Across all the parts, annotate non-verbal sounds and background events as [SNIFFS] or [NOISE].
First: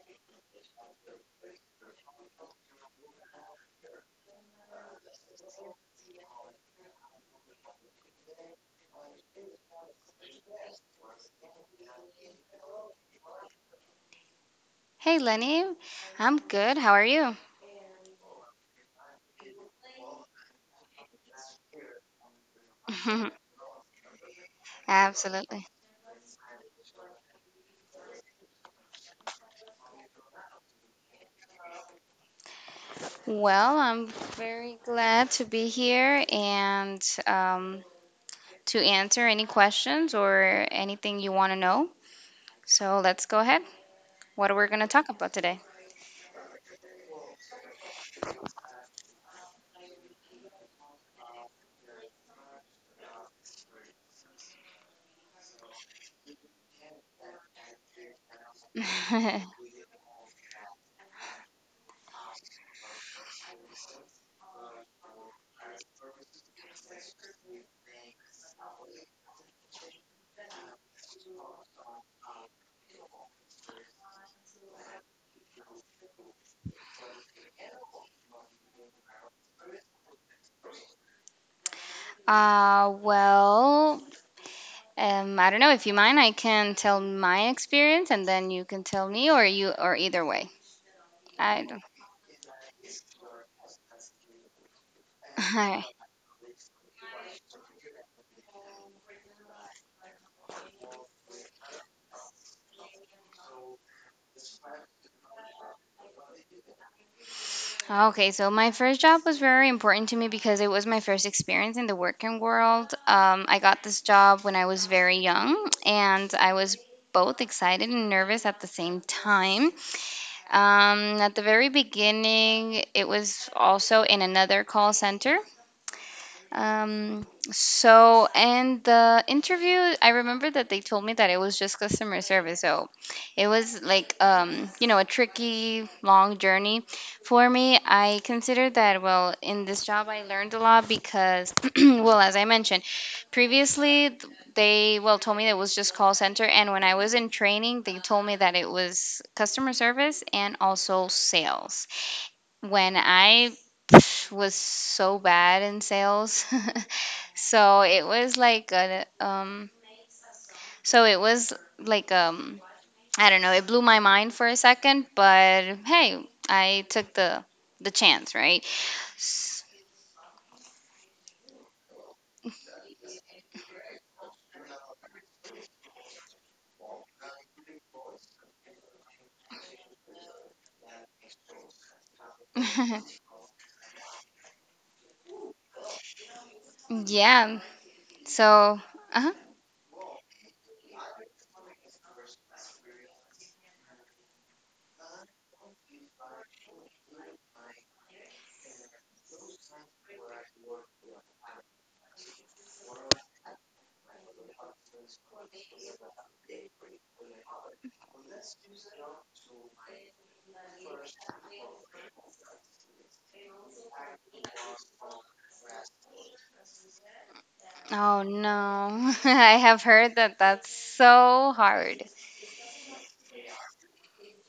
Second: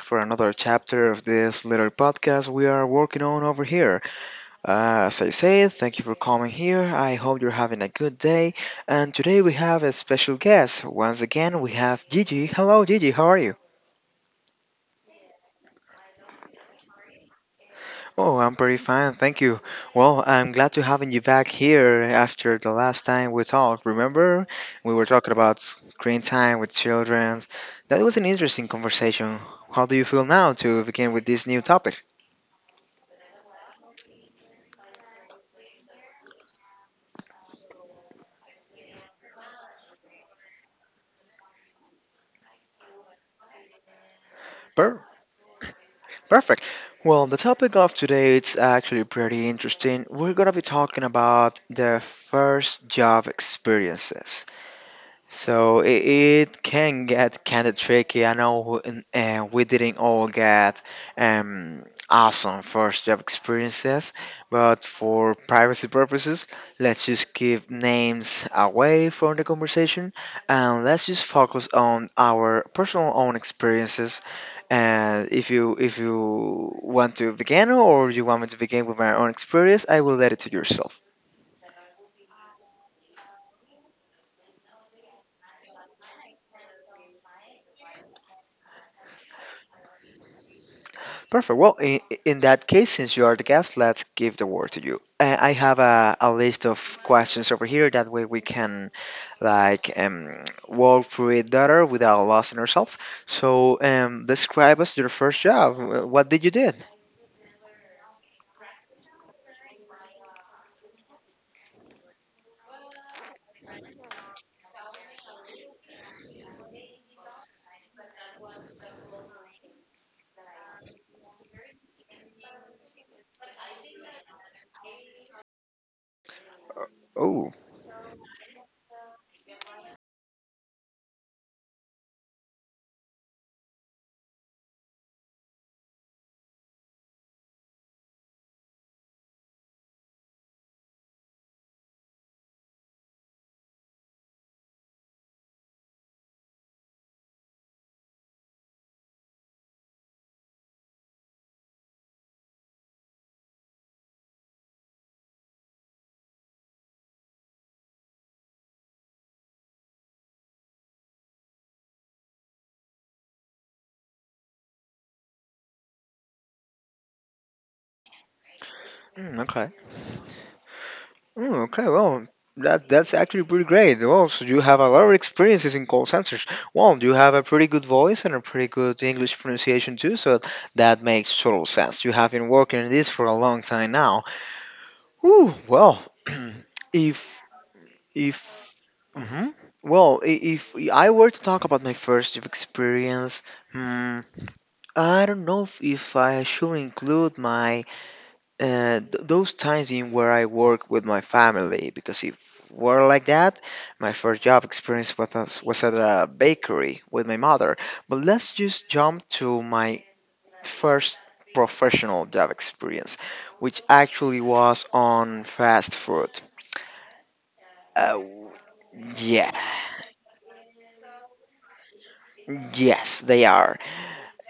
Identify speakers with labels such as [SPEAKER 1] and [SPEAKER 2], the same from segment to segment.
[SPEAKER 1] for another chapter of this little podcast we are working on over here. As I said, thank you for coming here. I hope you're having a good day. And today we have a special guest. Once again, we have Gigi. Hello, Gigi. How are you?
[SPEAKER 2] Hey Lenny, I'm good. How are you?
[SPEAKER 1] Oh, I'm pretty fine, thank you. Well, I'm glad to having you back here after the last time
[SPEAKER 2] [LAUGHS]
[SPEAKER 1] we talked. Remember, we were talking about
[SPEAKER 2] Absolutely.
[SPEAKER 1] screen time with children. That was an interesting conversation. How do you feel now to begin with this new topic?
[SPEAKER 2] Well, I'm very glad to be here and to answer any questions or anything you want to know. So let's go ahead. What are we going to
[SPEAKER 1] Per-
[SPEAKER 2] talk about today?
[SPEAKER 1] Perfect. Well, the topic of today it's actually pretty interesting. We're gonna be talking about the first job experiences. So it can get kind of tricky. I know and
[SPEAKER 2] [LAUGHS]
[SPEAKER 1] we didn't all get um, awesome first job experiences, but for privacy purposes, let's just keep names away from the conversation and let's just focus on our personal own experiences. And if you want to begin or you want me to begin with my own experience, I will let it to yourself.
[SPEAKER 2] uh, well, I don't know if you mind. I can tell my experience and then you can tell me, or either way.
[SPEAKER 1] Perfect.
[SPEAKER 2] I
[SPEAKER 1] Well,
[SPEAKER 2] don't.
[SPEAKER 1] in that case, since you are the guest, let's give the word to you. I have
[SPEAKER 2] [LAUGHS]
[SPEAKER 1] a list of questions over here. That way, we can like walk through it better without losing ourselves. So, describe us your first job. What did you did?
[SPEAKER 2] Okay, so my first job was very important to me because it was my first experience in the working world. I got this job when I was very young, and I was both excited and nervous at the same time. At the very beginning, it was also in another call center. Um,
[SPEAKER 1] Oh,
[SPEAKER 2] and the interview, I remember that they told me that it was just customer service. So it was like, you know, a tricky, long journey for me. I consider that, well, in this job, I learned a lot because, [CLEARS THROAT] well, as I mentioned previously, they, well, told me that it was just call center. And when I was in training, they told me that it was customer service and also sales when I [SNIFFS] was so bad in sales. [LAUGHS] so it was like a, so it was like I don't know, it blew my mind for a second, but hey, I took the chance, right?
[SPEAKER 1] mm,
[SPEAKER 2] S-
[SPEAKER 1] okay. Mm, okay, well, that's actually pretty great. Well, so you have a lot of experiences in call centers. Well, you have a pretty good voice and a pretty good English pronunciation too, so that makes total sense. You have been working in this
[SPEAKER 2] [LAUGHS]
[SPEAKER 1] for a long time now. Ooh, well, [CLEARS THROAT] if
[SPEAKER 2] yeah.
[SPEAKER 1] if
[SPEAKER 2] So, uh-huh.
[SPEAKER 1] hmm if I were to talk about my first experience, hmm, I don't know if I should include my those times in where I work with my family because if were like that, my first job experience with us was at a bakery with my mother. But let's just jump to my first professional job experience, which actually was on fast food. Uh,
[SPEAKER 2] Oh no. [LAUGHS]
[SPEAKER 1] yeah,
[SPEAKER 2] I have heard that that's so hard.
[SPEAKER 1] yes, they are.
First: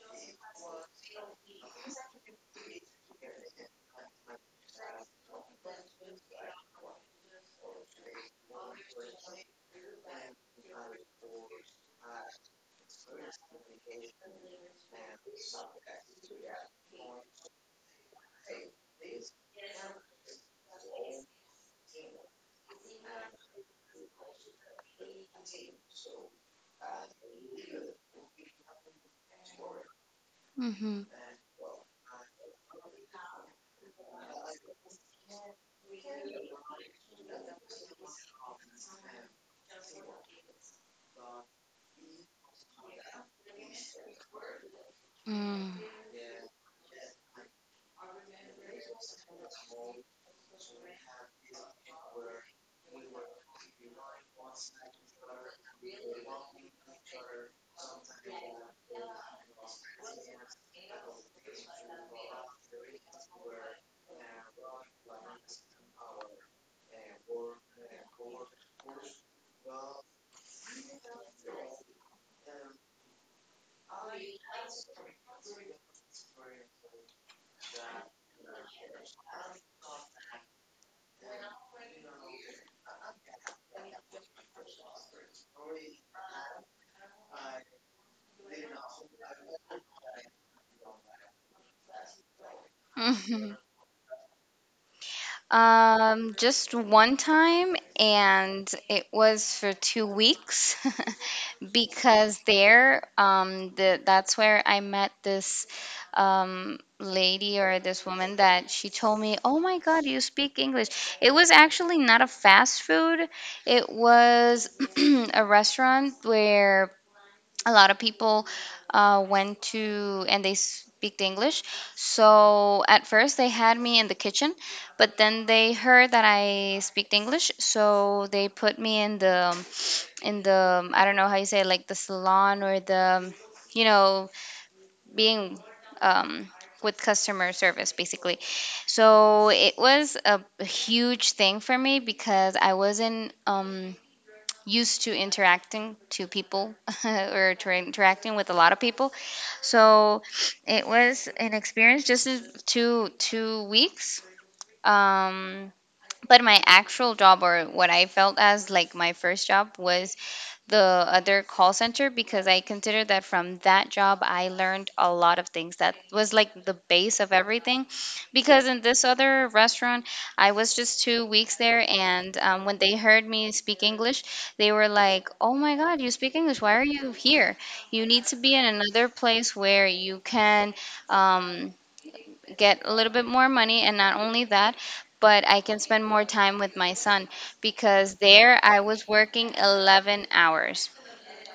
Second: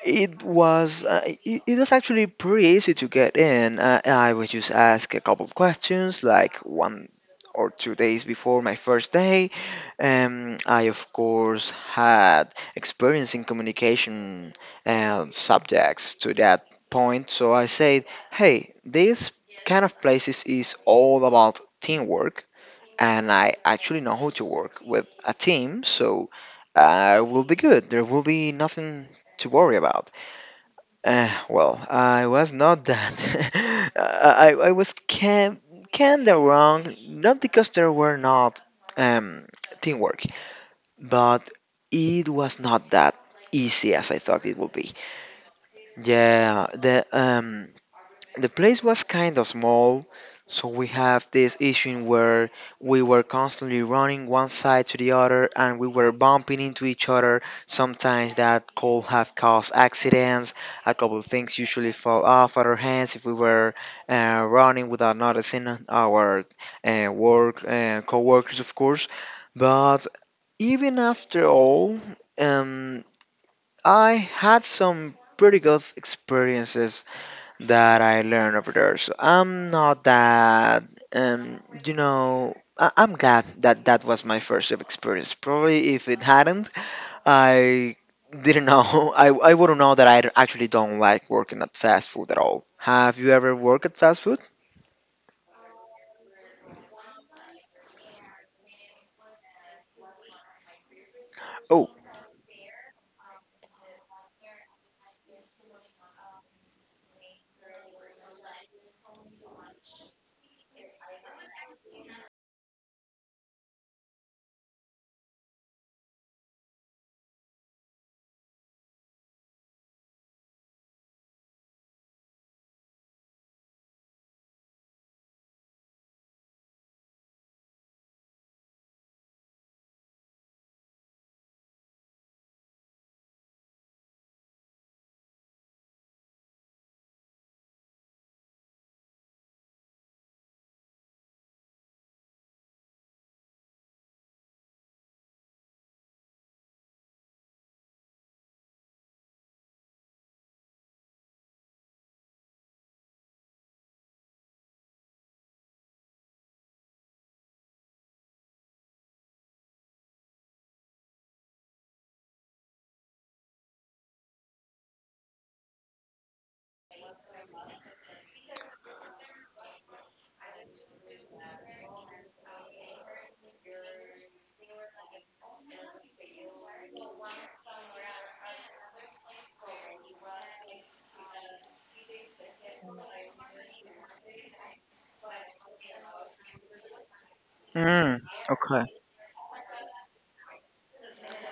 [SPEAKER 1] It was it was actually pretty easy to get in. I would just ask a couple of questions, like 1 or 2 days before my first day. I of course had experience in communication subjects to that point, so I said, "Hey, this kind of places is all about teamwork, and I actually know how to work with a team, so I will be good. There will be nothing to worry about."
[SPEAKER 2] Mhm.
[SPEAKER 1] Well, I was not that. [LAUGHS] I was can kind of wrong, not because there were not um, teamwork, but it was not that easy as I thought it would be.
[SPEAKER 2] Mm.
[SPEAKER 1] Yeah, the place was kind of small, so we have this issue where we were constantly running one side to the other and we were bumping into each other. Sometimes that could have caused accidents. A couple of things usually fall off our hands if we were running without noticing our work co-workers, of course. But even after all, um, I had some pretty good experiences that I learned over there. So I'm not that, I'm glad that that was my first job experience. Probably if it hadn't, I didn't know, [LAUGHS] I wouldn't know that I actually don't like working at fast food at all. Have you ever
[SPEAKER 2] [LAUGHS]
[SPEAKER 1] worked at fast food?
[SPEAKER 2] Just one time, and it was for two weeks [LAUGHS]
[SPEAKER 1] Oh,
[SPEAKER 2] because there, that's where I met this lady or this woman that she told me, "Oh my God, you speak English." It was actually not a fast food; it was [CLEARS THROAT] a restaurant where a lot of people went to and they speak the english so at first they had me in the kitchen but then they heard that I speak the english so they put me in the I don't know how you say it, like the salon or the you know being um, with customer service basically so it was a huge thing for me because I wasn't used to interacting to people [LAUGHS] or to interacting with a lot of people. So it was an experience just in two weeks. Um, but my actual job or what I felt as like my first job was the other call center because I consider that from that job I learned a lot of things that was like the base of everything because in this other restaurant I was just two weeks there and when they heard me speak English they were like oh my god you speak English why are you here you need to be in another place where you can um, get a little bit more money and not only that but I can spend more time with my son because
[SPEAKER 1] mm,
[SPEAKER 2] there I
[SPEAKER 1] okay.
[SPEAKER 2] was working 11 hours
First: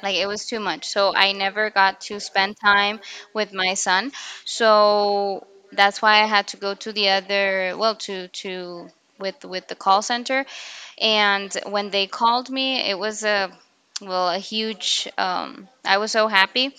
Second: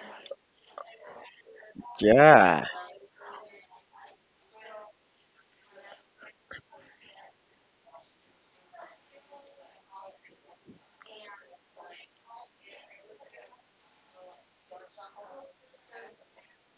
[SPEAKER 2] like it was too much so I never got to spend
[SPEAKER 1] Yeah,
[SPEAKER 2] time with my son so that's why I had to go to the other well to with the call center and when they called me it was a well a huge I was so happy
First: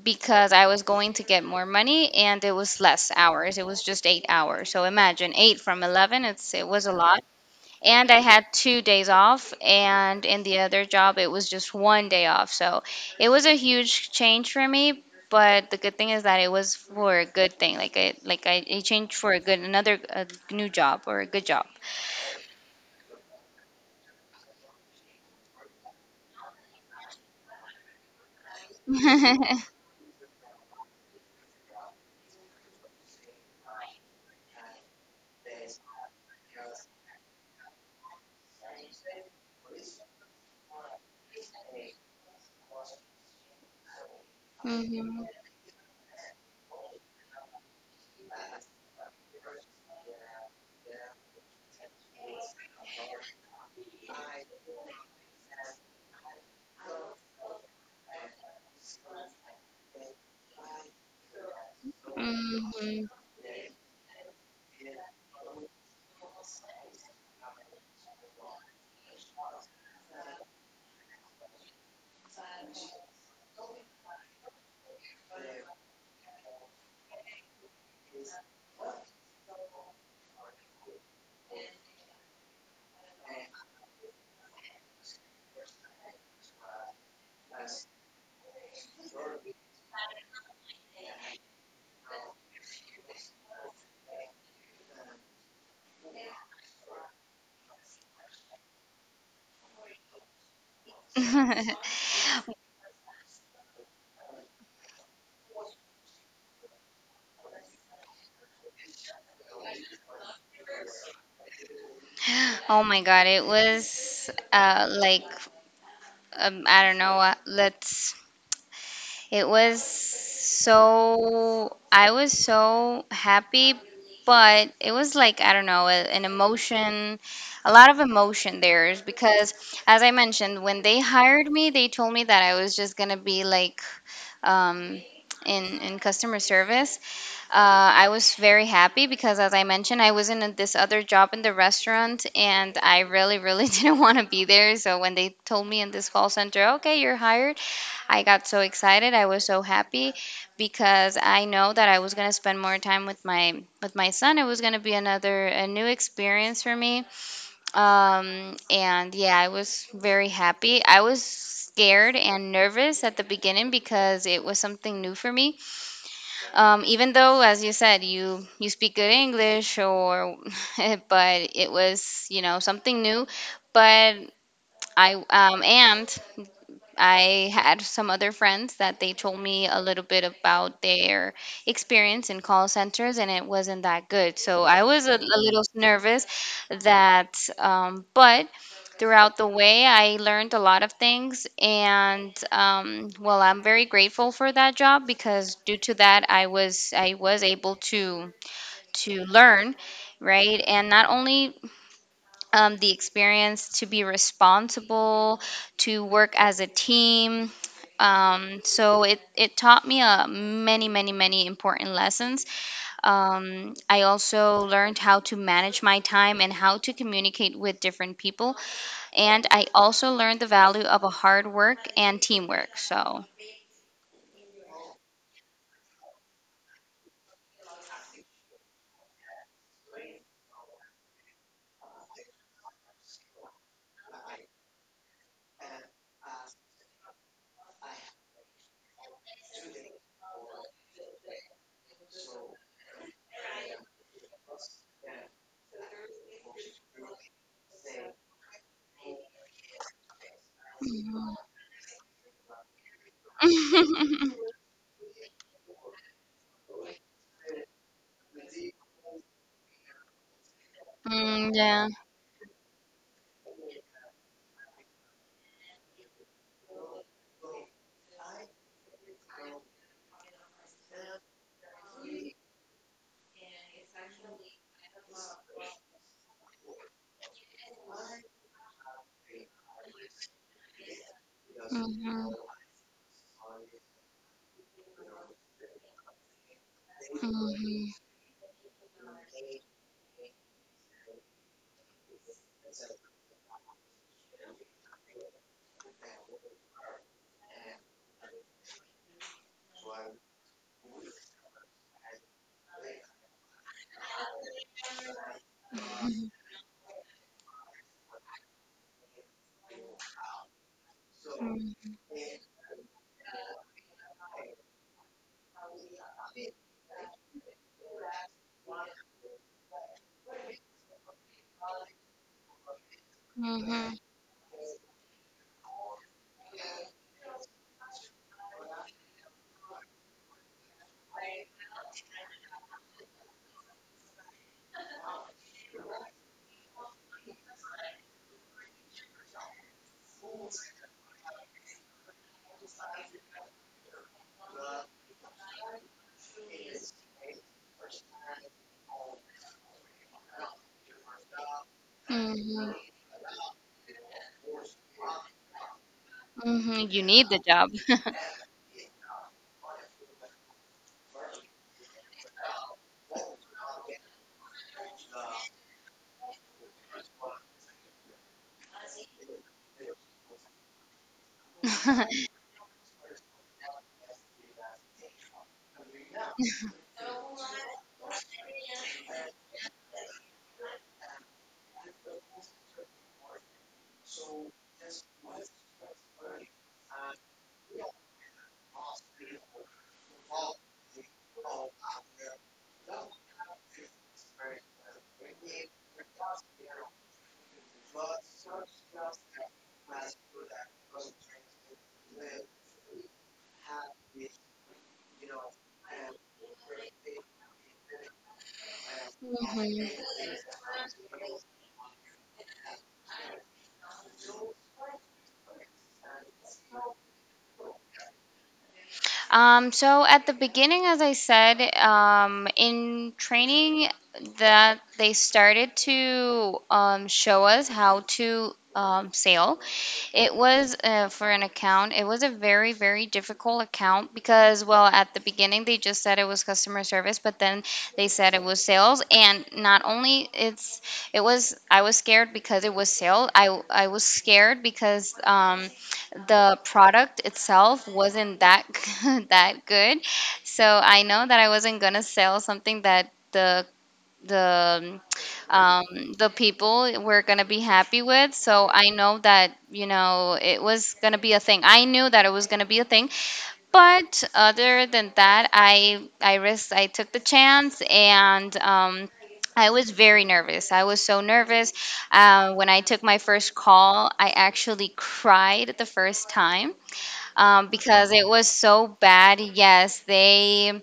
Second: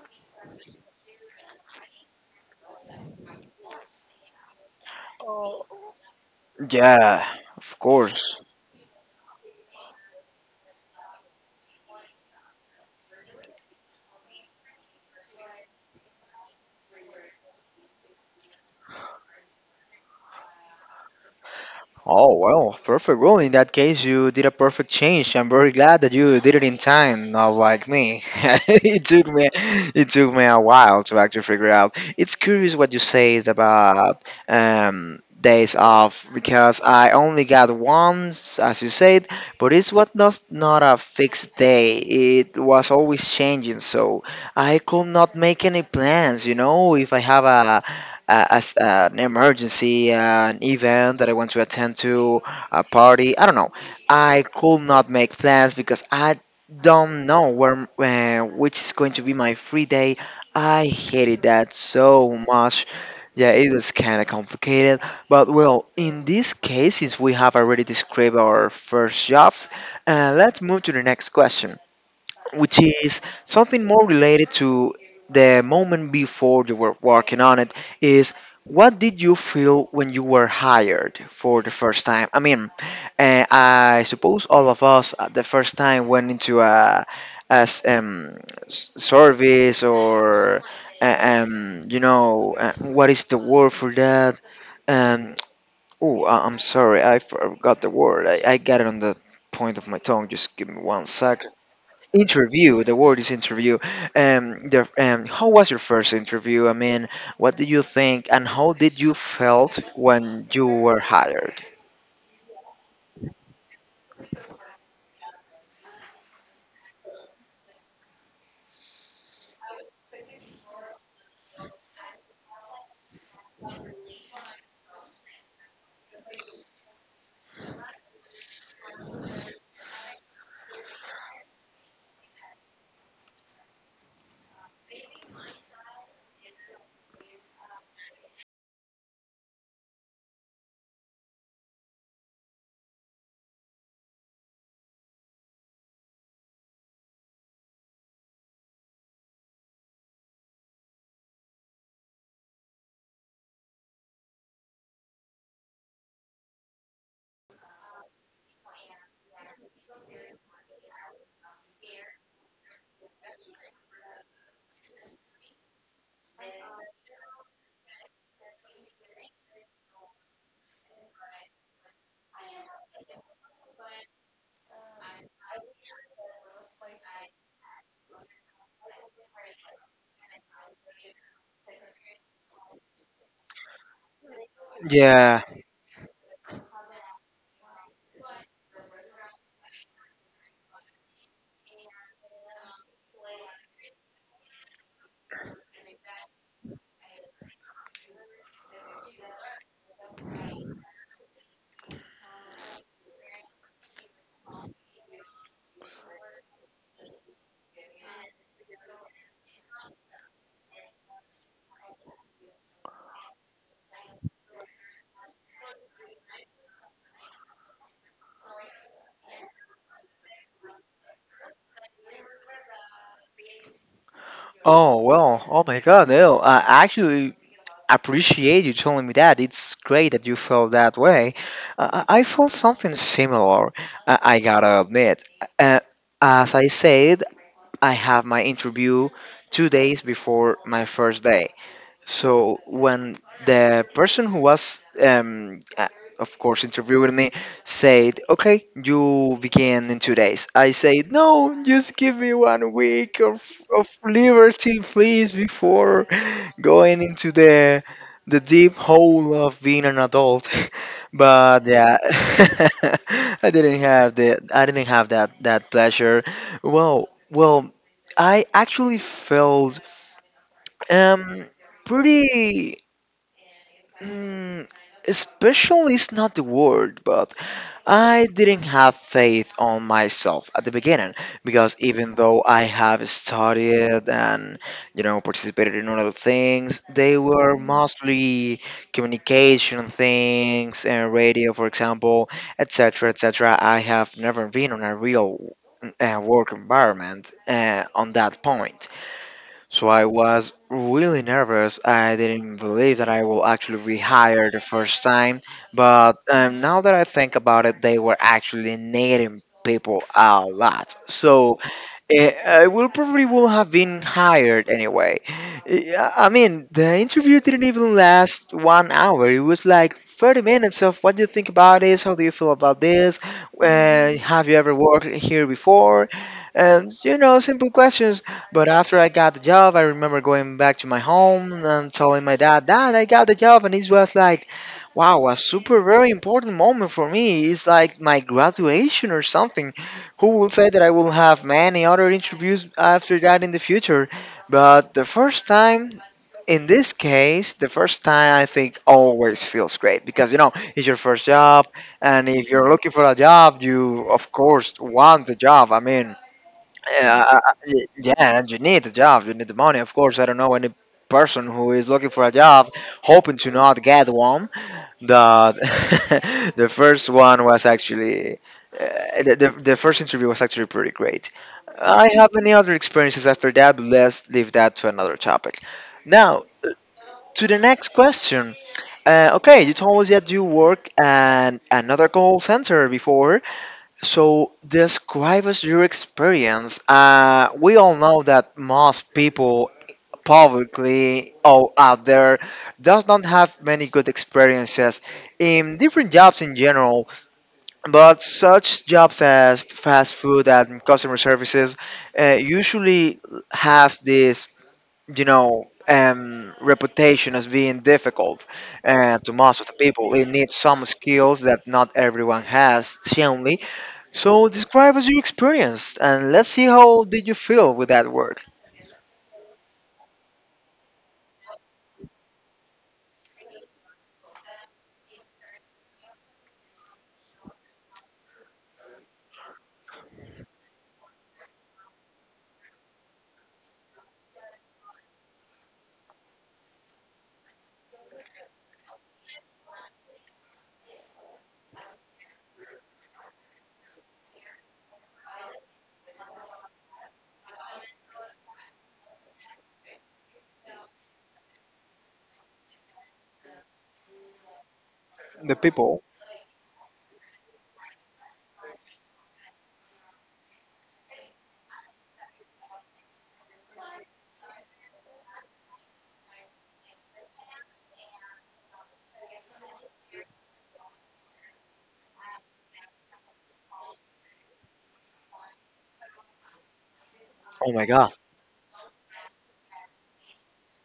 [SPEAKER 2] because I was going to get more money and it was less hours. It was just eight hours. So imagine eight from 11, it was a lot.
[SPEAKER 1] yeah, of
[SPEAKER 2] And I
[SPEAKER 1] course.
[SPEAKER 2] had two days off, and in the other job, it was just one day off. So it was a huge change for me. But the good thing is that it was for a good thing. It changed for a good another a new job or a good job.
[SPEAKER 1] Oh, well, perfect. Well, in that case, you did a perfect change. I'm very glad that you did it in time, not like me. [LAUGHS] it took me,
[SPEAKER 2] [LAUGHS]
[SPEAKER 1] it took me a while to actually figure out. It's curious what you say is about days off because I only got one, as you said, but it's what not a fixed day. It was always changing, so I could
[SPEAKER 2] Mhm.
[SPEAKER 1] not make any plans. You know, if I have a as an emergency, an event that I want to attend to, a party. I don't know. I could not make plans because I don't know where which is going to be my free day. I hated that so much.
[SPEAKER 2] Mhm.
[SPEAKER 1] Yeah, it was kind of complicated, but well, in this case, since we have already described our first jobs, let's move to the next question which is something more related to the moment before you were working on it is what did you feel when you were hired for the first time. I mean, I suppose all of us at the first time went into a, as um, service or uh, you know, what is the word for that? um, oh, I'm sorry I forgot the word. I got it on the point of my tongue. Just give me one sec.
[SPEAKER 2] [LAUGHS]
[SPEAKER 1] Interview. The word is interview. How was your first interview? I mean, what did you think, and how did you felt when you were hired?
[SPEAKER 2] Oh my God, it was like, I don't know. Let's I was so happy, but it was like, I don't know, an emotion, a lot of emotion there is because, as I mentioned, when they hired me, they told me that I was just going to be like um, in customer service. I was very happy because, as I mentioned, I was in this other job in the restaurant and I really, really [LAUGHS] didn't want to be there. So when they told me in this call center, okay, you're hired. I got so excited. I was so happy because I know that I was going to spend more time with my son. It was going to be another a new experience for me. And yeah, I was very happy. I was scared and nervous at the beginning because it was something new for me. Even though as you said, you speak good English or [LAUGHS] but it was, you know, something new, but I um and I had some other friends that they told me a little bit about their experience in call centers, and it wasn't that good. So I was a
[SPEAKER 1] Yeah.
[SPEAKER 2] little nervous that, but throughout the way, I learned a lot of things. And Well, I'm very grateful for that job because due to that, I was able to learn, right? And not only the experience to be responsible, to work as a team. So it taught me many, many, many important lessons. I also learned how to manage my time and how to communicate with different people. And I also learned the value of a hard work and teamwork. So,
[SPEAKER 1] Oh well. Oh my God. No. I actually appreciate you telling me that. It's great that you felt that way. I felt something similar. I gotta admit. Uh, as I said, I have my interview 2 days before my first day. So when the person who was, of course, interviewing me said, "Okay, you begin in 2 days," I said,
[SPEAKER 2] Mhm.
[SPEAKER 1] "No, just give me 1 week of
[SPEAKER 2] [LAUGHS]
[SPEAKER 1] liberty, please, before going into the deep hole of being an adult." [LAUGHS]
[SPEAKER 2] Mm,
[SPEAKER 1] But
[SPEAKER 2] yeah.
[SPEAKER 1] yeah, [LAUGHS] I didn't have that pleasure. Well, well, I actually felt um pretty. Mm, special is not the word, but I didn't have faith on myself at the beginning because even
[SPEAKER 2] Mhm,
[SPEAKER 1] though I have studied and you know participated in other things, they were
[SPEAKER 2] mhm,
[SPEAKER 1] mostly communication things and radio, for example, etc., etc. I have never been on a real work environment on that point. So I was really nervous. I didn't believe that I will actually be hired the first time. But now that I think about it, they were actually needing people a lot. So
[SPEAKER 2] mhm,
[SPEAKER 1] Eh, I will probably will have been hired anyway. I mean, the interview didn't even last 1 hour. It was like 30 minutes of what do you think about this? How do you feel about this?
[SPEAKER 2] mhm,
[SPEAKER 1] Have you ever worked here before? And, you know, simple questions. But after I got the job, I remember going back to my home and telling my dad, "Dad, I got the job." And it was like, wow, a super, very important moment for me. It's like my graduation or something. Who will say that I will have many other interviews after that in the future? But the first time, in this case, the first time I think always feels great because you know it's your first job, and if you're
[SPEAKER 2] mhm.
[SPEAKER 1] looking for a job, you of course want the job. I mean,
[SPEAKER 2] Mhm, you
[SPEAKER 1] uh,
[SPEAKER 2] need the
[SPEAKER 1] uh,
[SPEAKER 2] job.
[SPEAKER 1] yeah, and you need the job, you need the money. Of course, I don't know any person who is looking for a job hoping to not get one that [LAUGHS] the first one was actually the first interview was actually pretty great. I
[SPEAKER 2] [LAUGHS]
[SPEAKER 1] have many other experiences after that, but let's leave that to another topic. Now to the next question. Okay, you told us that you work at another call center before. So describe us your experience. We all know that most people publicly all out there does not have many good experiences in different jobs in general, but such jobs as fast food and customer services usually have this reputation as being difficult to most of the
[SPEAKER 2] Mhm.
[SPEAKER 1] people. It needs some skills that not everyone has certainly. So describe us your experience and let's see how did you feel with that work.
[SPEAKER 2] So at the beginning, as I said, in training that they started to show us how to sail. It was for an account. It was a very, very difficult account because, well, at the beginning they just said it was customer service, but then they said it was sales. And not only it's, It was, I was scared because it was sales. I was scared because the product itself wasn't that [LAUGHS] that good. So I know that I wasn't gonna sell something that the
[SPEAKER 1] The
[SPEAKER 2] um,
[SPEAKER 1] people
[SPEAKER 2] the people were gonna be happy with. So I know that you know it was gonna be a thing. I knew that it was gonna be a thing. But other than that, I risked. I took the chance and. I was very nervous. I was so nervous. When I took my first call, I actually cried the first time
[SPEAKER 1] Oh my.
[SPEAKER 2] because it was so bad. Yes, they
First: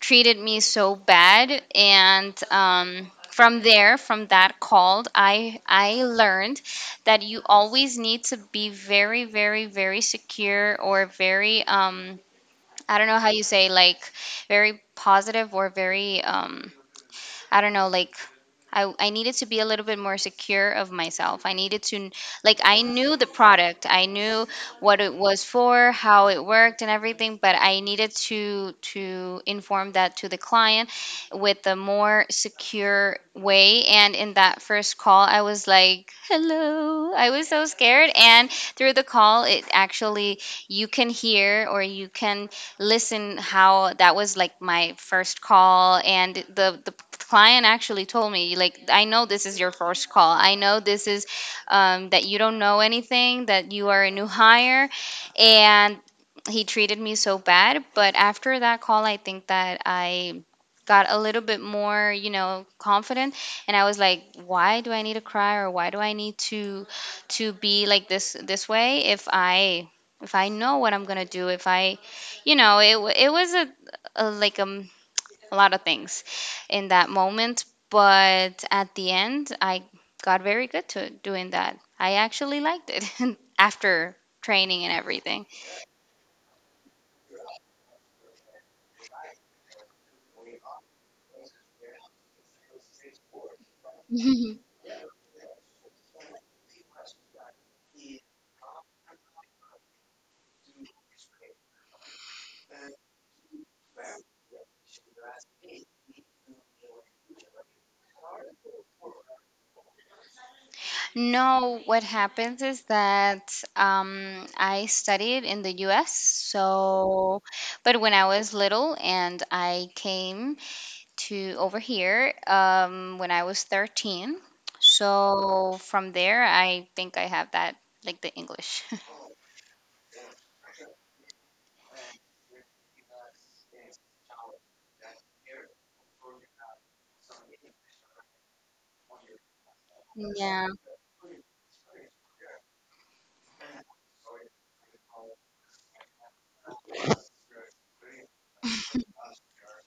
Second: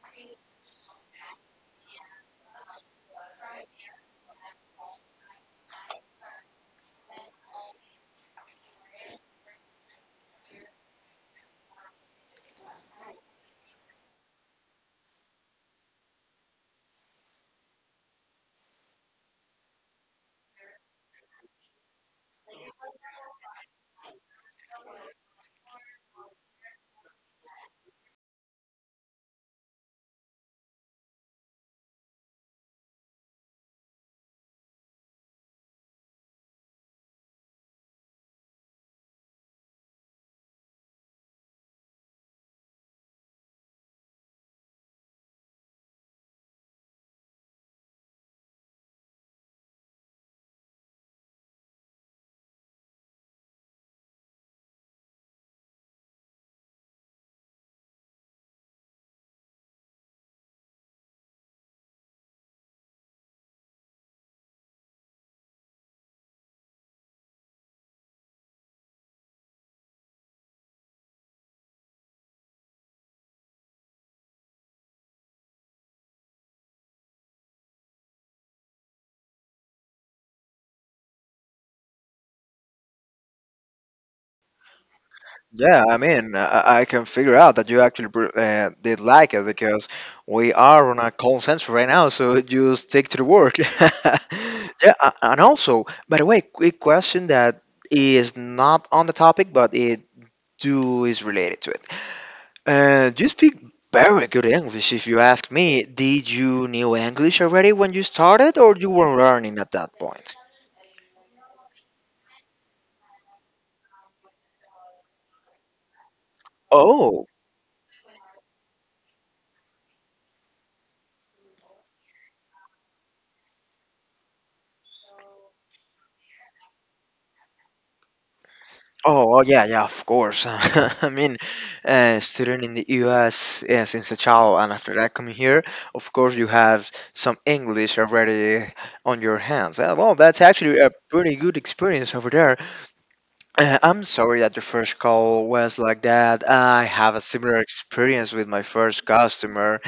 [SPEAKER 2] treated me so bad, and from that call, I learned that you always need to be very, very, very secure or very I don't know how you say like very positive or very I don't know, like I needed to be a little bit more secure of myself. I needed to, like, I knew the product, I knew what it was for, how it worked, and everything, but I needed to inform that to the client with a more secure way. And in that first call, I was like, "Hello," I was so scared. And through the call, it actually you can hear or you can listen how that was like my first call and the client actually told me like I know this is your first call I know this is that you don't know anything that you are a new hire and he treated me so bad but after that call I think that I got a little bit more you know confident and I was like why do I need to cry or why do I need to be like this way if I know what I'm gonna do if I you know it was a like a lot of things in that moment. But at the end, I got very good to doing that. I actually liked it [LAUGHS] after training and everything.
[SPEAKER 1] Yeah, I mean, I can figure out that you actually did like it because we are on a call center right now, so you stick to the work. [LAUGHS]
[SPEAKER 2] [LAUGHS]
[SPEAKER 1] Yeah, and also, by the way, quick question that is not on the topic, but it too is related to it. You speak very good English, if you ask me? Did you knew English already when you started, or you were learning at that point?
[SPEAKER 2] No, what happens is that I studied in the US.
[SPEAKER 1] Oh.
[SPEAKER 2] So, but when I was little and I came to over here when I was 13. So, from there, I think I have that, like the English.
[SPEAKER 1] Oh, oh yeah, yeah, of course. [LAUGHS] I mean, student in the US since a child, and after that coming here, of course you have some English already on your hands. Well,
[SPEAKER 2] [LAUGHS]
[SPEAKER 1] that's
[SPEAKER 2] Yeah.
[SPEAKER 1] actually a pretty good experience over there. I'm sorry that the first call was like that. I have a similar experience with my first customer.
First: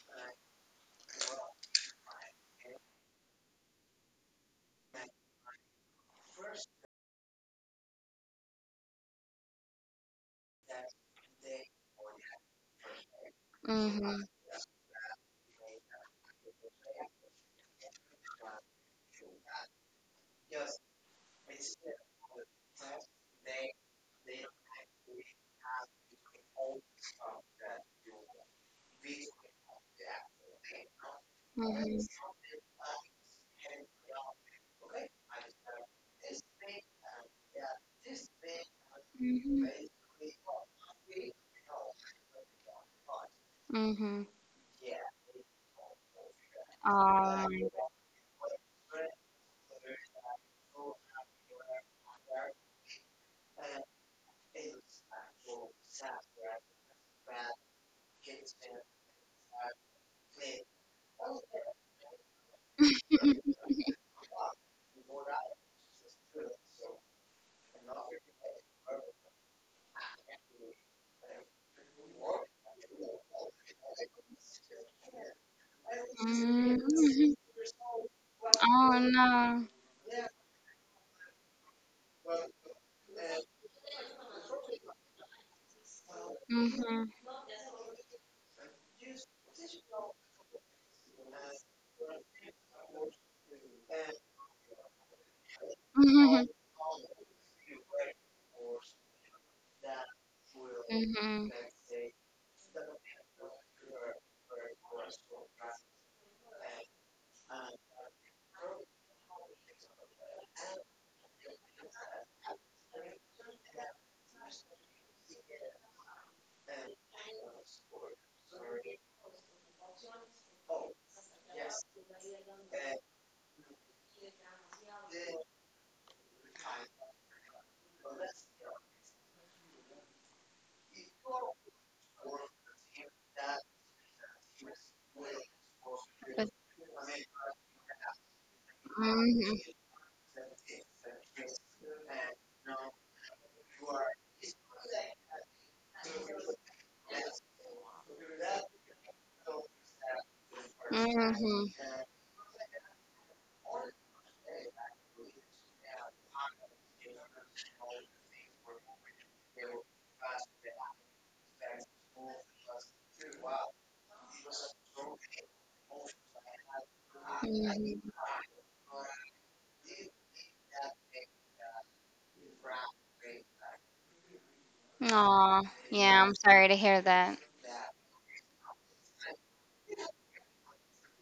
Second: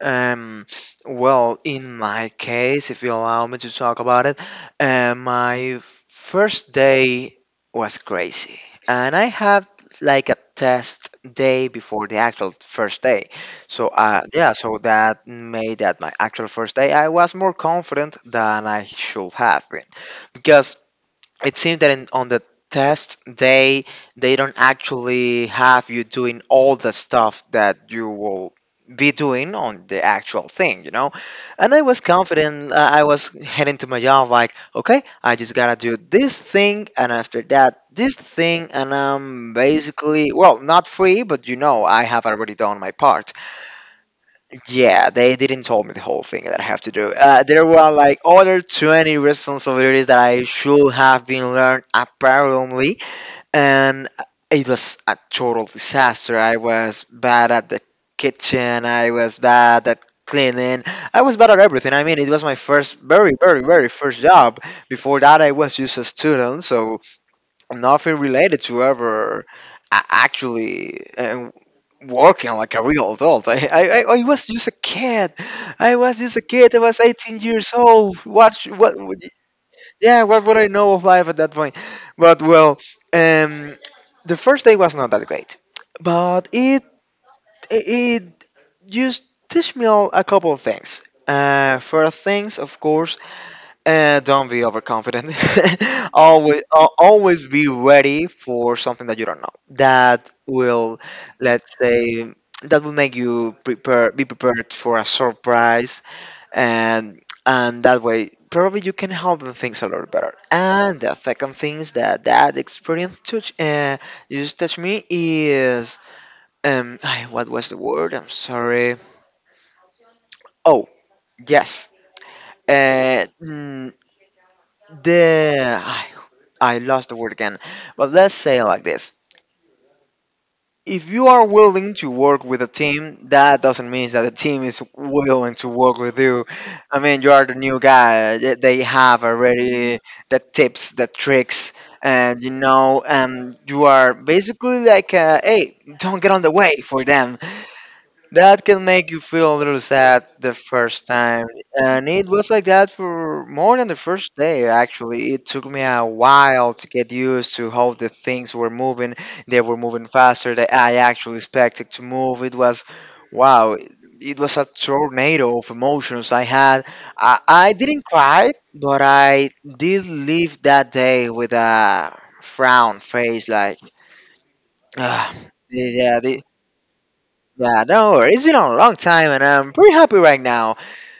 [SPEAKER 1] Um, well, in my case, if you allow me to talk about it, my first day was crazy. And I had like a test day before the actual first day. So,
[SPEAKER 2] Mhm.
[SPEAKER 1] yeah, so that made that my actual first day, I was more confident than I should have been. Because it seems that on the test day they don't actually have you doing all the stuff that you will be doing on the actual thing, you know, and I
[SPEAKER 2] Mm-hmm.
[SPEAKER 1] was confident. I was heading to my job like, okay, I just gotta do this thing and after that this thing and I'm basically, well, not free, but you know, I have already done my part.
[SPEAKER 2] Mm-hmm. Mm-hmm.
[SPEAKER 1] Yeah, they didn't tell me the whole thing that I have to do.
[SPEAKER 2] Oh
[SPEAKER 1] There
[SPEAKER 2] my
[SPEAKER 1] were like other 20 responsibilities that I should have been learned apparently, and it was a total disaster. I was bad at the kitchen, I was bad at cleaning, I was bad at everything. I mean, it was my first, very, very, very first job. Before that, I was just a student, so nothing related to ever actually working like a real adult. I was just a kid. I was just a kid. I was
[SPEAKER 2] Mm-hmm.
[SPEAKER 1] 18 years old.
[SPEAKER 2] Oh
[SPEAKER 1] Would-
[SPEAKER 2] no.
[SPEAKER 1] yeah, what would I know of life at that point? But well, um, the first day was not that great, but it,
[SPEAKER 2] Mm-hmm.
[SPEAKER 1] it just teach me all a couple of things. First things, of course, don't be overconfident. [LAUGHS]
[SPEAKER 2] Mm-hmm.
[SPEAKER 1] Always, always be ready for something that you don't know. That will,
[SPEAKER 2] Mm-hmm.
[SPEAKER 1] let's say, that will make you prepare, be prepared for a surprise, and that way probably you can handle things a lot better. And the second thing is that that experience touch, you just touch me is, um, [SIGHS] what was the word? I'm sorry. Oh yes. Uh, the I, I lost the word again, but let's say it like this: if you are willing to work with a team, that doesn't mean that the team is willing to work with you.
[SPEAKER 2] But
[SPEAKER 1] I mean, you are the new guy. They have
[SPEAKER 2] mm-hmm.
[SPEAKER 1] already the tips, the tricks, and you know, you are basically like, hey, don't get on the way for them. That can make you feel a little sad the first time.
[SPEAKER 2] Mm-hmm.
[SPEAKER 1] And it was like that for more than the first day, actually. It took me a while to get used to how the things were moving. They were moving faster than I actually expected to move. It was, wow, it was a tornado of emotions I had. I didn't
[SPEAKER 2] Mm-hmm.
[SPEAKER 1] cry, but I did leave that day with a frown face, like, "Ugh,
[SPEAKER 2] Oh,
[SPEAKER 1] yeah,
[SPEAKER 2] yeah, I'm sorry to hear that.
[SPEAKER 1] yeah, no, worries. It's been a long time, and I'm pretty happy right now.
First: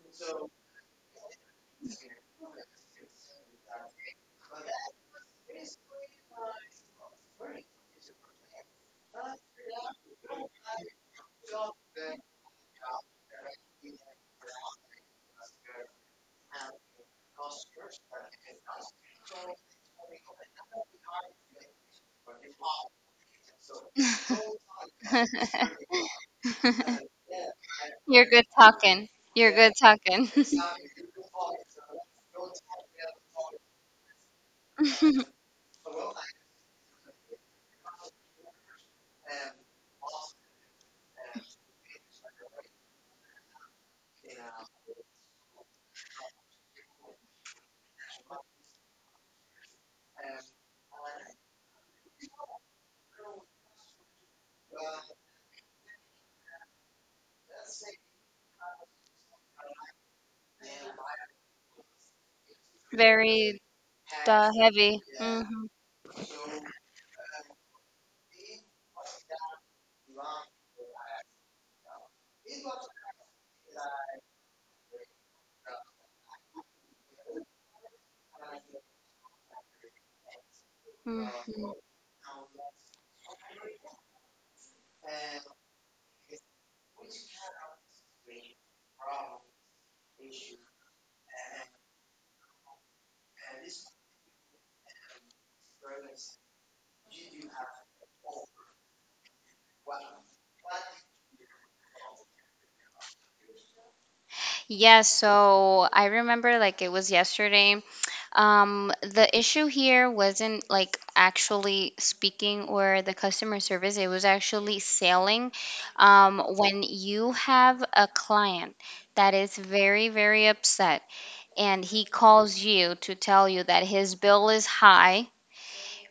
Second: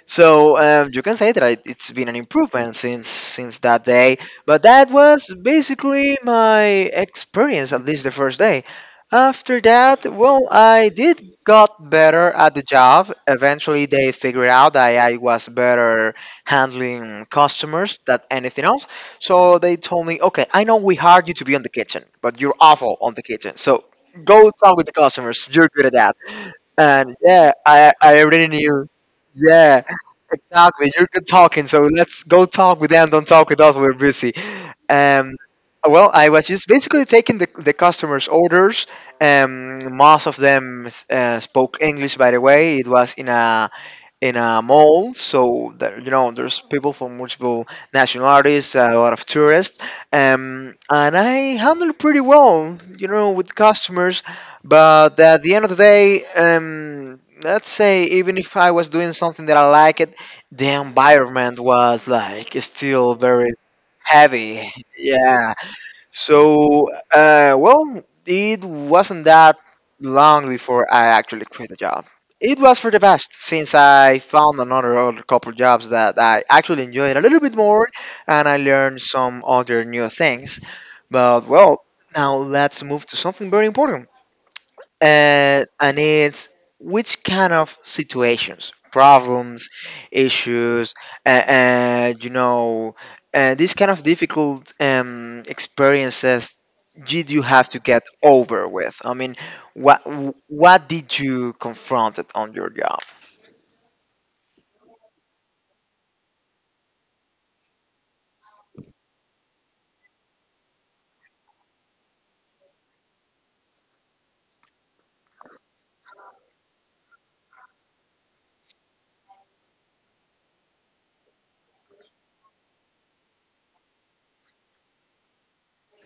[SPEAKER 1] So you can say that it's been an improvement since that day. But that was basically my experience, at least the first day. After that, well, I did got better at the job. Eventually, they figured out that I was better handling customers than anything else. So they told me, okay, I know we hired you to be on the kitchen, but you're awful on the kitchen. So go talk with the customers. You're
[SPEAKER 2] [LAUGHS]
[SPEAKER 1] good at that. And yeah, I
[SPEAKER 2] You're
[SPEAKER 1] already
[SPEAKER 2] good
[SPEAKER 1] knew.
[SPEAKER 2] talking. You're good
[SPEAKER 1] Yeah,
[SPEAKER 2] talking.
[SPEAKER 1] exactly. You're good talking, so let's go talk with them. Don't talk with us. We're busy.
[SPEAKER 2] [LAUGHS]
[SPEAKER 1] Um, well, I was just basically taking the customers' orders. Most of them spoke English. By the way, it was in a mall. So that, you know, there's people from multiple nationalities, a lot of tourists, and I handle pretty well, you know, with customers. But at the end of the day, let's say even if I was doing something that I liked, the environment was like still very
[SPEAKER 2] Very the
[SPEAKER 1] heavy.
[SPEAKER 2] heavy.
[SPEAKER 1] Yeah,
[SPEAKER 2] Hmm
[SPEAKER 1] so, well, it wasn't that long before I actually quit the job. It was for the best since I found another other couple jobs that I actually enjoyed a little bit more and I learned some other new things. But,
[SPEAKER 2] hmm
[SPEAKER 1] well, now let's move to something very important, and it's which kind of situations, problems, issues, and you know, these kind of difficult experiences did you have to get over with? I mean, what what did you confront it on your job?
[SPEAKER 2] Yeah, so I remember like it was yesterday. The issue here wasn't like actually speaking or the customer service, it was actually selling. When you have a client that is very, very upset and he calls you to tell you that his bill is high,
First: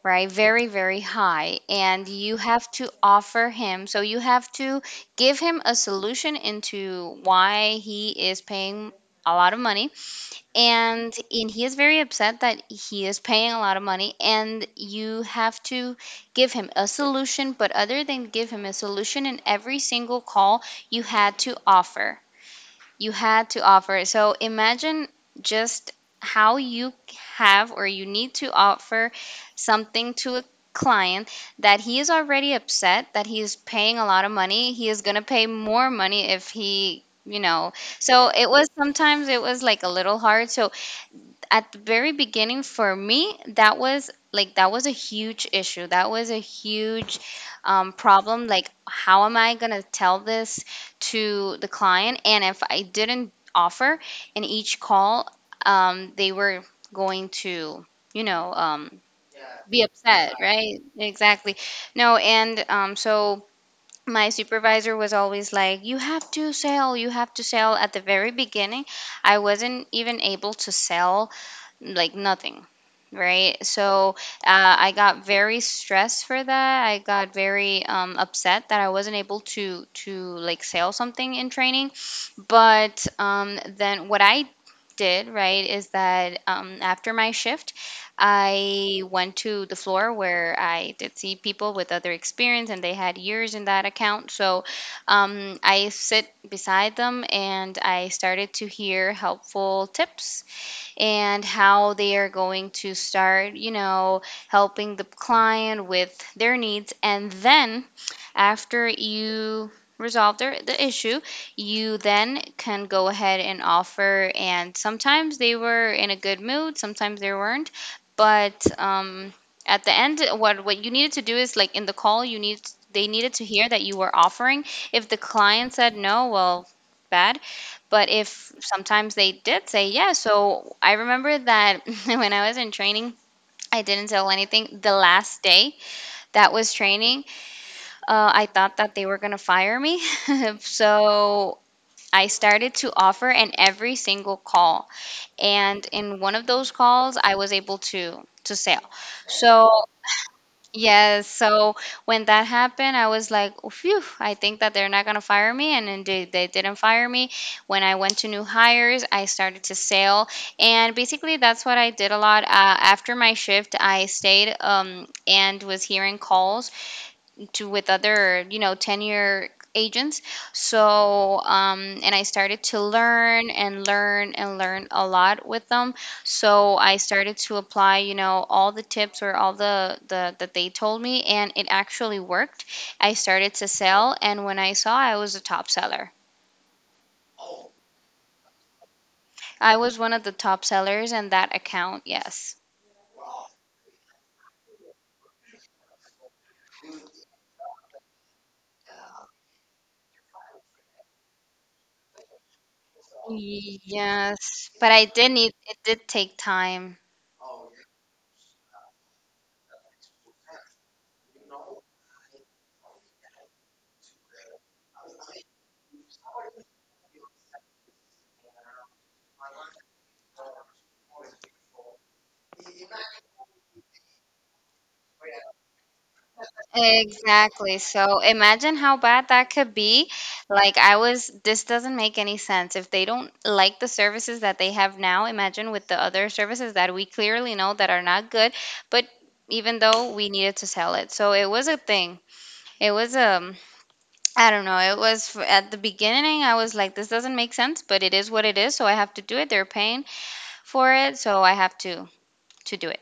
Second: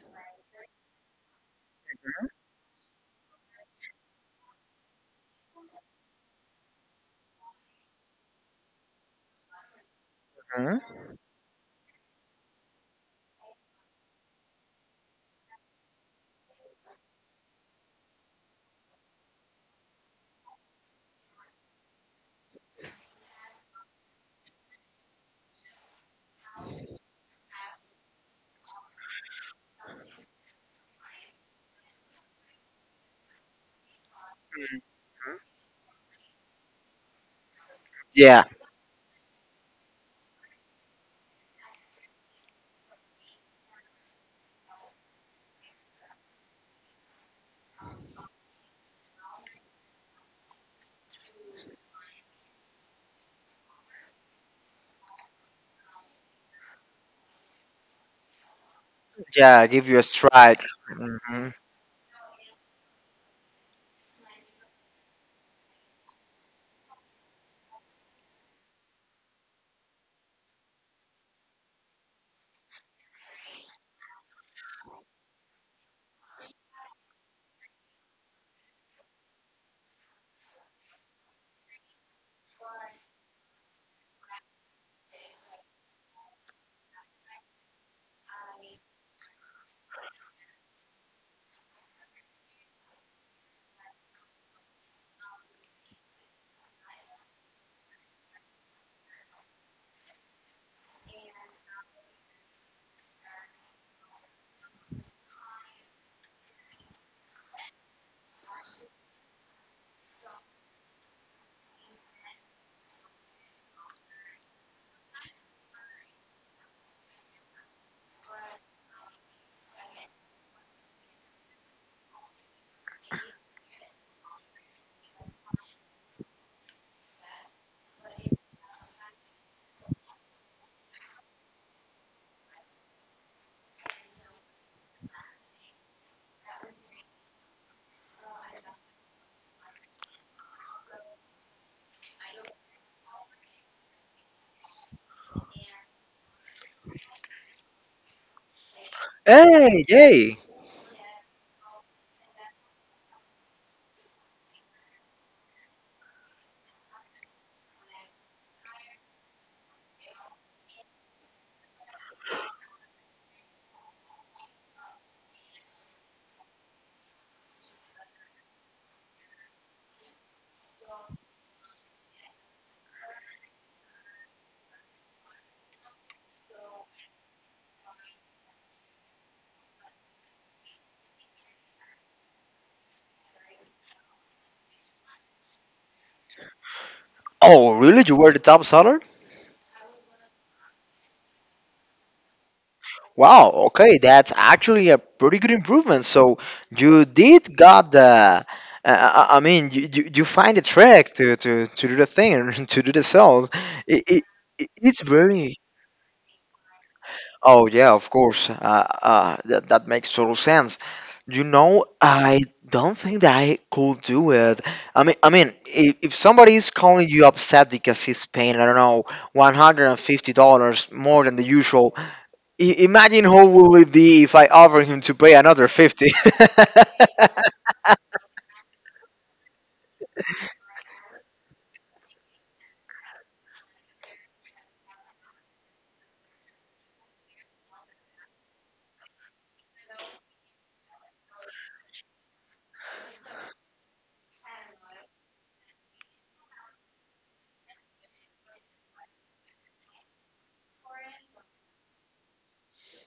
[SPEAKER 2] right? Very, very high. And you have to offer him, so you have to give him a solution into why he is paying a lot of money.
[SPEAKER 1] Hmm?
[SPEAKER 2] And he is very upset that he is paying a lot of money. And you have to give him a solution, but other than give him a solution in every single call, you had to offer you had to offer. So imagine just how you have or you need to offer something to a client that he is already upset that he is paying a lot of money. He is going to pay more money if he. So
[SPEAKER 1] Yeah,
[SPEAKER 2] it was sometimes it was like a little hard. So at the very beginning for me that was a huge issue, that was a huge problem, like how am I going to tell this to the client, and if I didn't offer in each call, they were going to, you know um,
[SPEAKER 1] yeah,
[SPEAKER 2] be
[SPEAKER 1] give you a
[SPEAKER 2] upset,
[SPEAKER 1] strike.
[SPEAKER 2] right?
[SPEAKER 1] Hmm.
[SPEAKER 2] Exactly. No, and so my supervisor was always like, you have to sell, you have to sell. At the very beginning I wasn't even able to sell, like nothing, right? So I got very stressed for that. I got very upset that I wasn't able to like sell something in training. But then what I did, right, is that after my shift I went to the floor where I did see people with other experience and they had years in that account. So I sit beside them and I started to hear helpful tips and how they are going to start, you know, helping the client with their needs. And then after you resolve the issue, you then can go ahead and offer. And sometimes they were in a good mood, sometimes they weren't. But at the end, what you needed to do is, like, in the call, you need, they needed to hear that you were offering. If the client said no, well, bad. But if sometimes they did say yes. So I remember that [LAUGHS] when I was in training, I didn't tell anything. The last day that was training, I thought that they were gonna fire me, [LAUGHS] so I started to offer in every single call, and in one of those calls I was able to sell.
[SPEAKER 1] Hey,
[SPEAKER 2] So
[SPEAKER 1] yay.
[SPEAKER 2] yes, so when that happened, I was like, "Oh, phew, I think that they're not going to fire me." And indeed, they didn't fire me. When I went to new hires, I started to sail. And basically, that's what I did a lot. After my shift, I stayed and was hearing calls to with other, you know, tenure agents. So and I started to learn and learn and learn a lot with them. So I started to apply, you know, all the tips, or all the that they told me, and it actually worked. I started to sell, and when I saw, I was a top seller.
[SPEAKER 1] Oh really, you were the top seller?
[SPEAKER 2] I was one of the top sellers in that account, yes.
[SPEAKER 1] Wow, okay, that's actually a pretty good improvement. So you did got the, uh, I mean, you find the trick to, to do the thing, [LAUGHS] to do the cells. It, it,
[SPEAKER 2] Yes, but
[SPEAKER 1] it's
[SPEAKER 2] I did
[SPEAKER 1] very,
[SPEAKER 2] need, it did take time.
[SPEAKER 1] oh yeah, of course, that, that makes total sense. You know, I don't think that I could do it. I mean, if somebody is calling you upset because he's paying, I don't know, $150 more than the usual, I- imagine how will it be if I offer him to pay another 50. [LAUGHS]
[SPEAKER 2] Exactly. So imagine how bad that could be. Like, I was, this doesn't make any sense. If they don't like the services that they have now, imagine with the other services that we clearly know that are not good, but even though we needed to sell it. So it was a thing. It was I don't know. It was at the beginning I was like, this doesn't make sense, but it is what it is, so I have to do it. They're paying for it, so I have to do it.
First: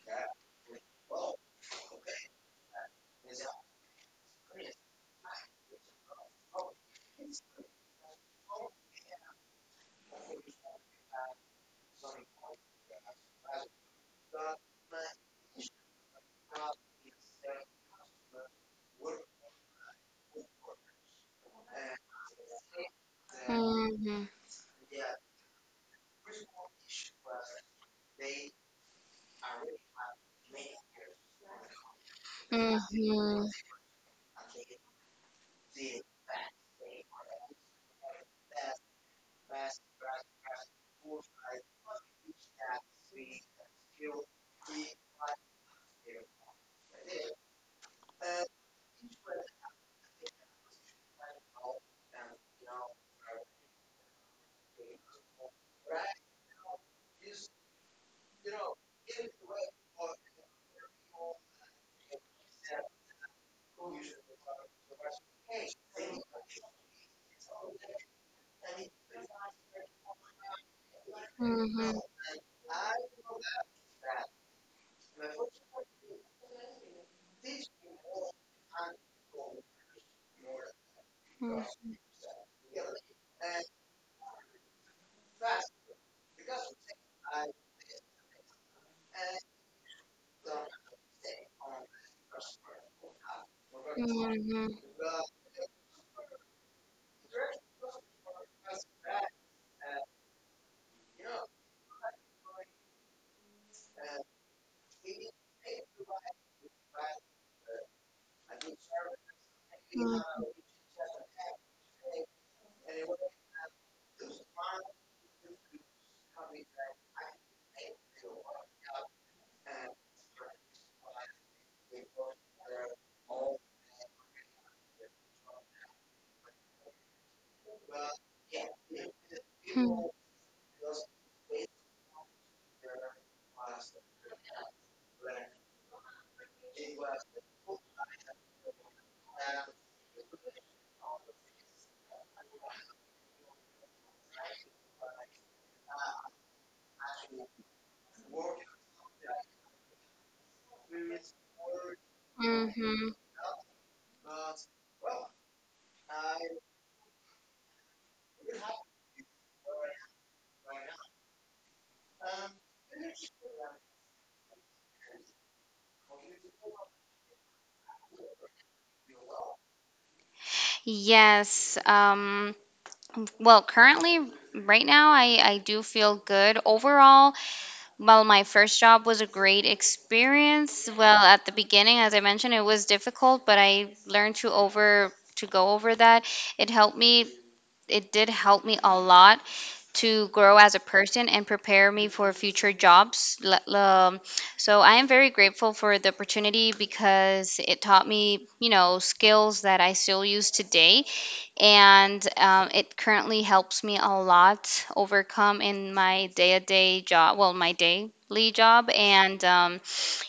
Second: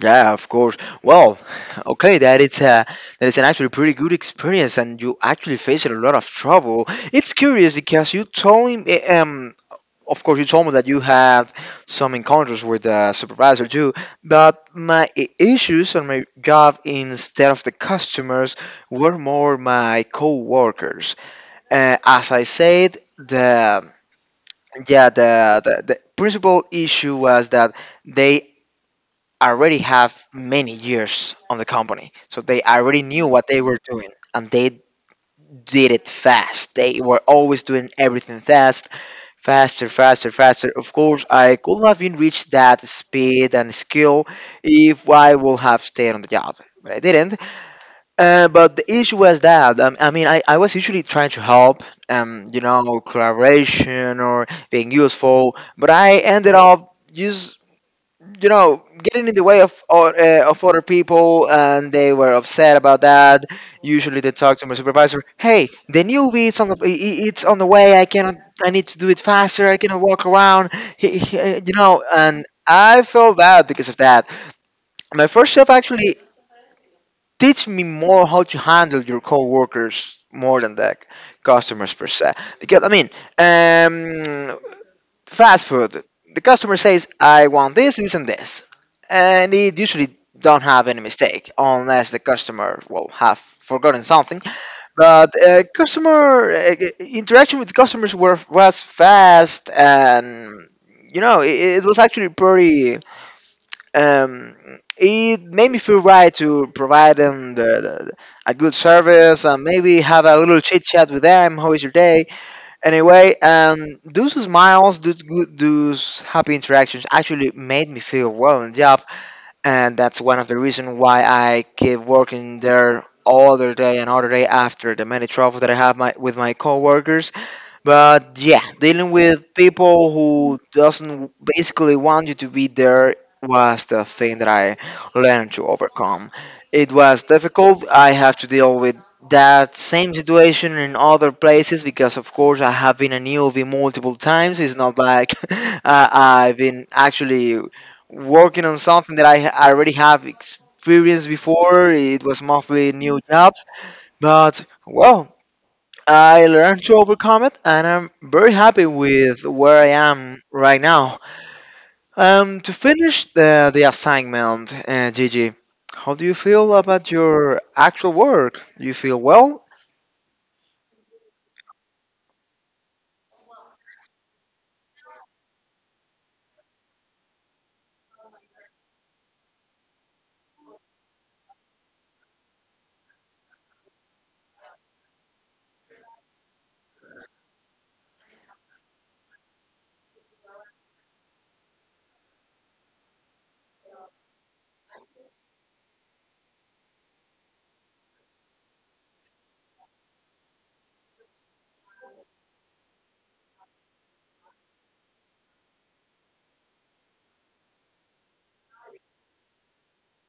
[SPEAKER 1] Yeah, of course. Well, okay, that it's a that is an actually pretty good experience, and you actually faced a lot of trouble. It's curious because you told him, eh, of course, you told me that you had some encounters with the supervisor too. But my issues on my job, instead of the customers, were more my co-workers. As I said, the,
[SPEAKER 2] Mhm.
[SPEAKER 1] yeah, the principal issue was that they already have many years on the company. So they already knew what
[SPEAKER 2] Mhm.
[SPEAKER 1] they were doing and they did it fast. They were always doing everything fast, faster, faster, faster. Of course, I could not have been reached that speed and skill if I would have stayed on the job, but I didn't. But the issue was that, I mean, I was usually trying to help, you know, collaboration or being useful, but I ended up just, you know, getting in the way of, or, of other people, and they were upset about that. Usually they talk to my supervisor, hey, the newbie it's on the it's on the way. I cannot, I need to do it faster. I cannot walk around. [LAUGHS] You
[SPEAKER 2] Mhm.
[SPEAKER 1] know, and I felt bad because of that. My first job actually teach me more how to handle your coworkers more than the
[SPEAKER 2] Mhm.
[SPEAKER 1] customers per se. Because I mean, um, fast food. The customer says, "I want this, this, and this," and it usually don't have any mistake unless the customer will have forgotten something.
[SPEAKER 2] Mhm.
[SPEAKER 1] But customer, interaction with customers were was fast and, you know, it was actually pretty, um, it made me feel right to provide them a good service and maybe have a
[SPEAKER 2] Mm.
[SPEAKER 1] little chit chat with them. How is your day? Anyway, those smiles, those good, those happy interactions actually made me feel well in the job, and that's one of the reasons why I keep working there all the day and all the day after the many troubles that I have with my coworkers, but yeah, dealing with people
[SPEAKER 2] Mhm.
[SPEAKER 1] who doesn't basically want you to be there was the thing that I learned to overcome. It was difficult. I have to deal with that same situation in other places because of course I have been a newbie multiple times. It's not like [LAUGHS] I've been actually working on something that I already have experienced before. It was mostly
[SPEAKER 2] Mhm.
[SPEAKER 1] new jobs, but well, I learned to overcome it, and I'm very happy with where I am right now. To finish the assignment, Gigi, how do you feel about your actual work? Do you feel well?
[SPEAKER 2] Yes. Well, currently, right now, I do feel good overall. Well, my first job was a great experience. Well, at the beginning, as I mentioned, it was difficult, but I learned to go over that. It helped me. It did help me a lot to grow as a person and prepare me for future jobs. So I am very grateful for the opportunity because it taught me, you know, skills that I still use today, and it currently helps me a lot overcome in my day-to-day job, well, my daily job. And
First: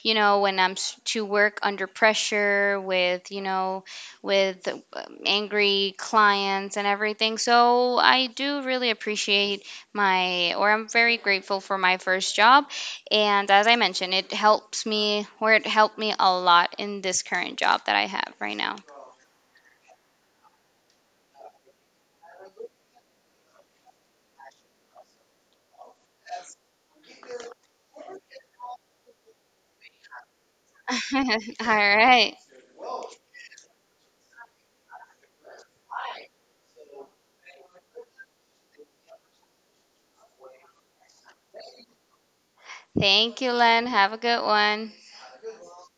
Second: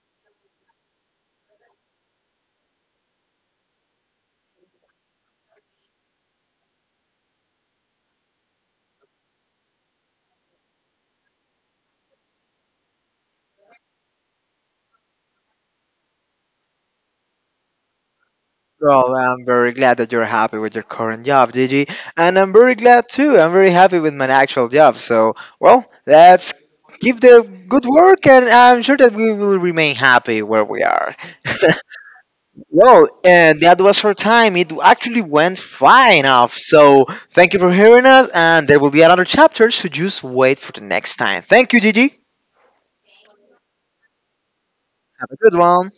[SPEAKER 2] you know, when to work under pressure with, you know, with angry clients and everything. So I do really appreciate my, or I'm very grateful for my first job, and as I mentioned, it helps me, or it helped me a lot in this current job that I have right now.
[SPEAKER 1] Well, I'm very glad that you're happy with your current job, Gigi, and I'm very glad too. I'm very happy with my actual job. So, well, let's keep the good work, and I'm sure that we will remain happy where we
[SPEAKER 2] [LAUGHS]
[SPEAKER 1] are. [LAUGHS]
[SPEAKER 2] All right.
[SPEAKER 1] Well, that was our time. It actually went flying off. So thank you for hearing us, and there will be another chapter. So just wait for the next time. Thank you, Gigi.
[SPEAKER 2] Thank you, Len. Have a good one.
[SPEAKER 1] Have a good one.